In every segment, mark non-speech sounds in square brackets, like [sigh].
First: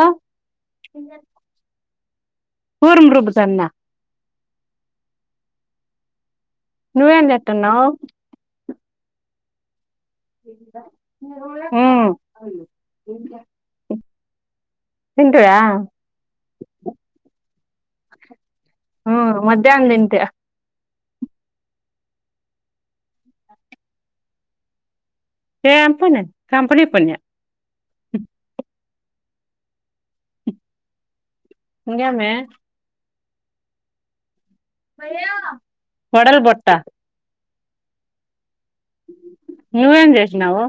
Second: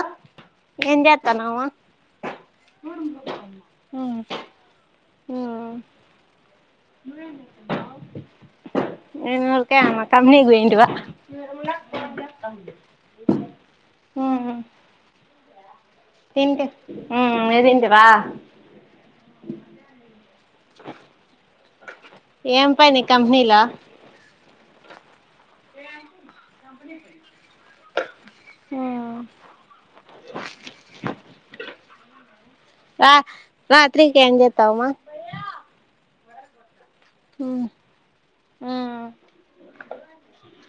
ఆ ఏం చేస్తున్నావ్ పర్ గ్రపజన్నా మ్మ్ నువ్వేం చేస్తన్నావ్ ఇనూరుక ఉమ్ తింటూర తింటే ఉ న తింటేవా ఆ మధ్యాహ్నం ఇంత ఏం పని కంపెనీలా ఏం పని కంపనీ పని ఆ ఇంకా అమ్మి రా రాత్రికేం చెస్తన్నావ్ వడలు బొత్త ఆ నువ్వేం చేేసినావు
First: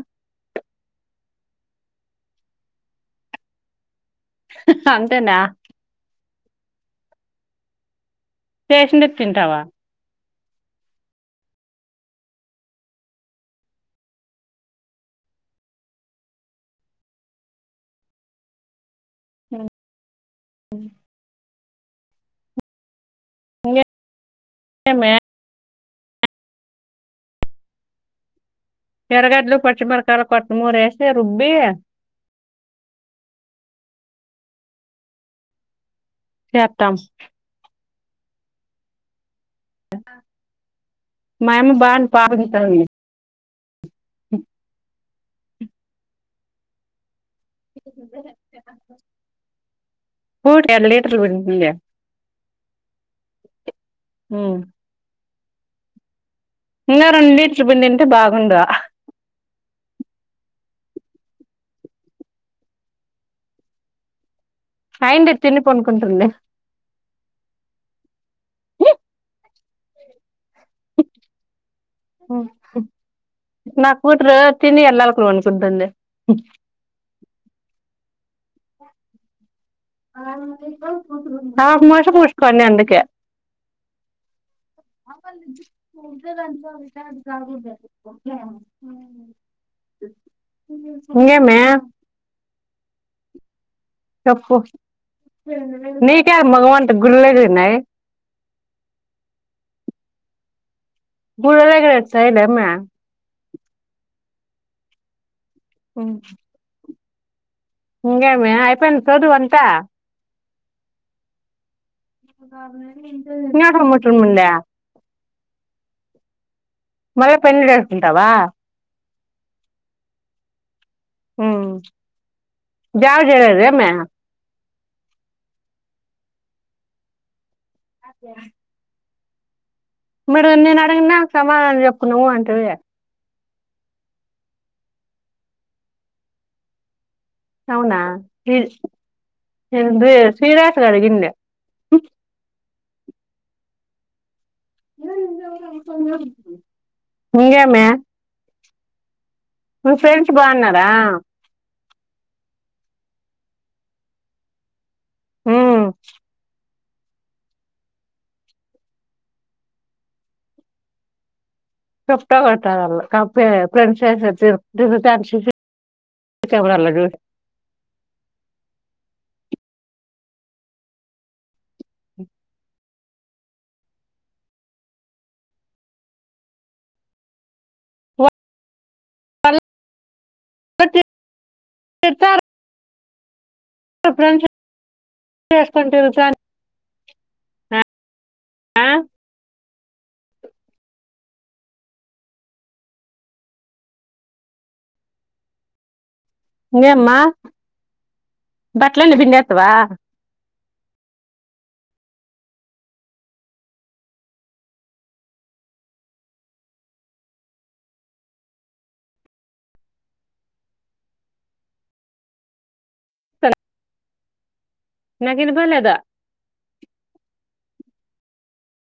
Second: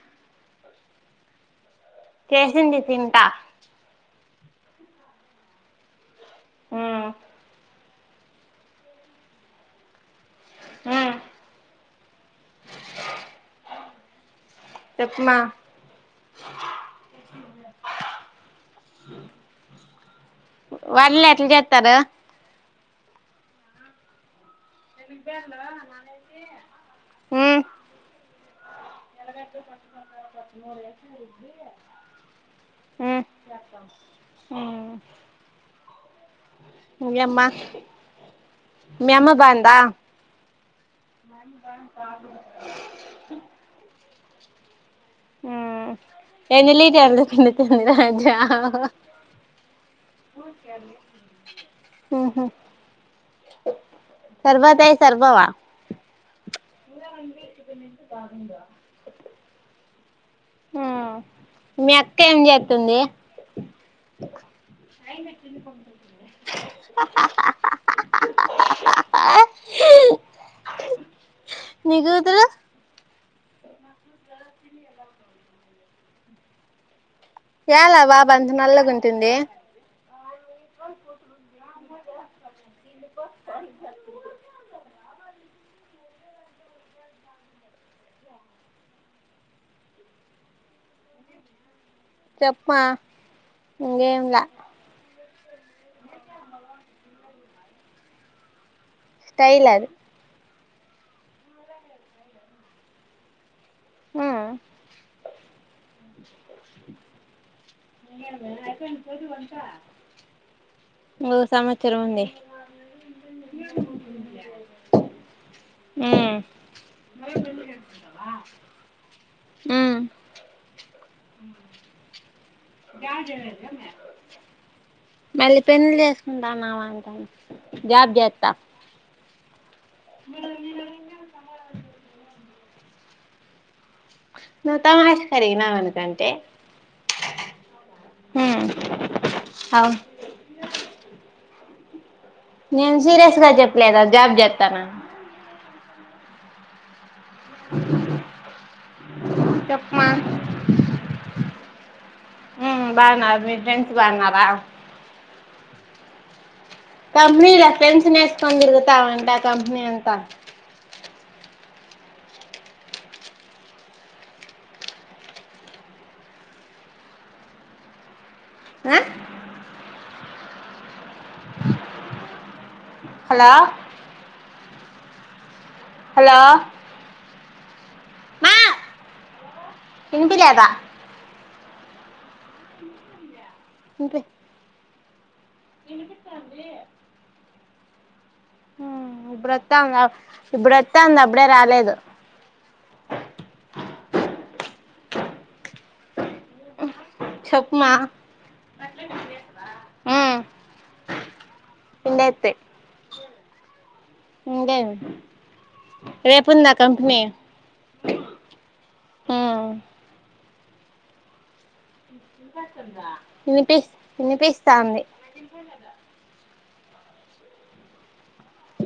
చేసింది తింట అంతేనా ఆ చేసింది తింటావా ఆ చెప్పమ్మ వడలు ఎట్లా చేస్తారు ఇంగా మ్మ్ టమాటో పచ్చిమిరపకాయలు కొత్తిమీరా కూడా ఏసీ రూబ్బి చేత్తాం యామ్మా మీ అమ్మ బంద్ మా యమ్మ బర్రే పాలు పీతుకుతాంది హ మ్మ్ ఎన్ని లీటర్లు ఇస్తుంది రాజా ఎన్ని లీటర్లు పిండుతుంది మ్మ్ హ్హ్ ఉమ్ తర్వాతయ్ సరిపోవా ఇంకా రెండు లీటర్లు పిండి ఉంటే బాగుండు మ్మ్ మీ అక్క ఏం చేస్తుంది ై అయిండి తిని పనుకుంటుంది హ ఆ నాకు త్రీ కి తెలీవచ్చింది ఎల్లెలూకాల పండుకుంటంది ఇయ్యాల బాగా నాలాతగా ఉంటుంది ఆమాషపోసుకోండి అందుకే జ ఏందే అమ్మే చెప్పమ్మా ఇంకేంలే నీకేం మొకమాంత గుల్లగున్నాయి స్టైల్ అది ఫుల్లుగా చెయ్యి స్టైల్ అమ్మా ఓ ప్చ్ ఇంకేమి అయిపోయిందా చదువు అంతా ఓ సంవత్సరం ఉంది ఇంకా సంవత్సరం ఉందా మ్మ్ మల్ల పెల్లి చేసుకుంటావా మ్మ్ జావా చెయ్యలేదా అమ్మి మళ్ళీ పెల్లి చేసుకుంటాన్నావంటా మీరు నేను అడగిన దానికి సమాధనం చెప్పు నువ్వు అంటది నువ్వు తమాషా కి అడిగినావనుకుంటే అవునా అవును నేను సీరియస్ గా అడిగిండు ఉ నేను సీరియస్ గా చెప్పలేదా జాబ్ చేత్తన ఇంగేమి నీ చెప్పమా ఫ్రెండ్స్ బాగున్నారా ఉం బాగున్నారు మీ ఫ్రెండ్స్ బాగున్నారా ఉం కంపనీలా ఫ్రెండ్స్ ని ఏసుకొని తిరుగుతూ ఉంట కంపేనీ అంతా సప్తార ఫ్రెండ్స్ [unintelligible] వరాాలదు [unintelligible] ఆ హలో హలో మా ఇనిపిలేదా చెతారు [unintelligible] వినిపి [inaudible] చేసుకుని తిరుగుతూ ఇప్పుడువోత్తాం ఇప్పుడువోత్తాంది అప్పుడే రాలేదు ఇంగ ఏమ్మా చెప్పుమా బట్లన్నీ పిండి ఎత్వా పిండేత్తే ఇంగే రేపుంద కంపేనీ ఉం వినిపిస్త వినిపిస్తా అంది నాకు వినిపోలేదా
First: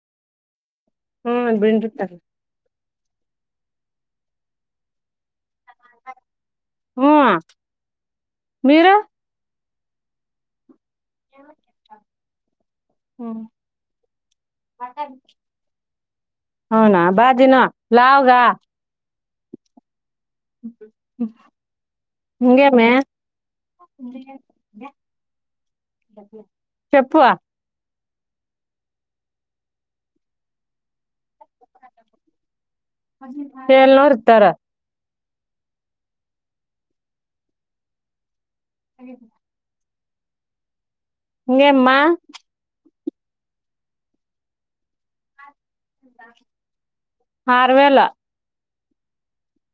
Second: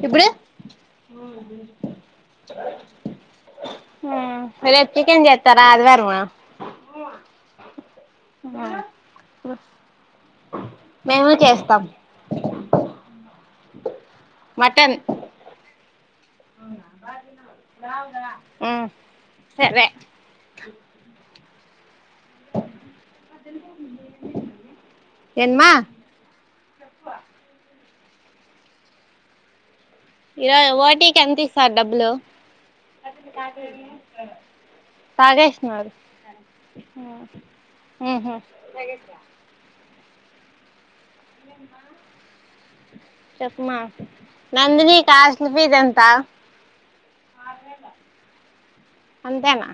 ఇప్పుడు పిండుతాను హమ్ రేపు చికెన్ చే తరా అదివారమా మీరు మేము చేస్తాం మటన్ అవునా బాగ తిను లావుగా ఉమ్ సరే ఇంగేమి ఏన్మా చెప్పువ ఇ రోజు ఓటీకి ఎంత ఇస్తారు డబ్బులు ఏల్ నోర్తార [unintelligible] తగేష్ మరి [unintelligible] ఇంగేమ్మా చెప్మాకు నందిని కాసు [unintelligible] ఆరువేలా అంతేనా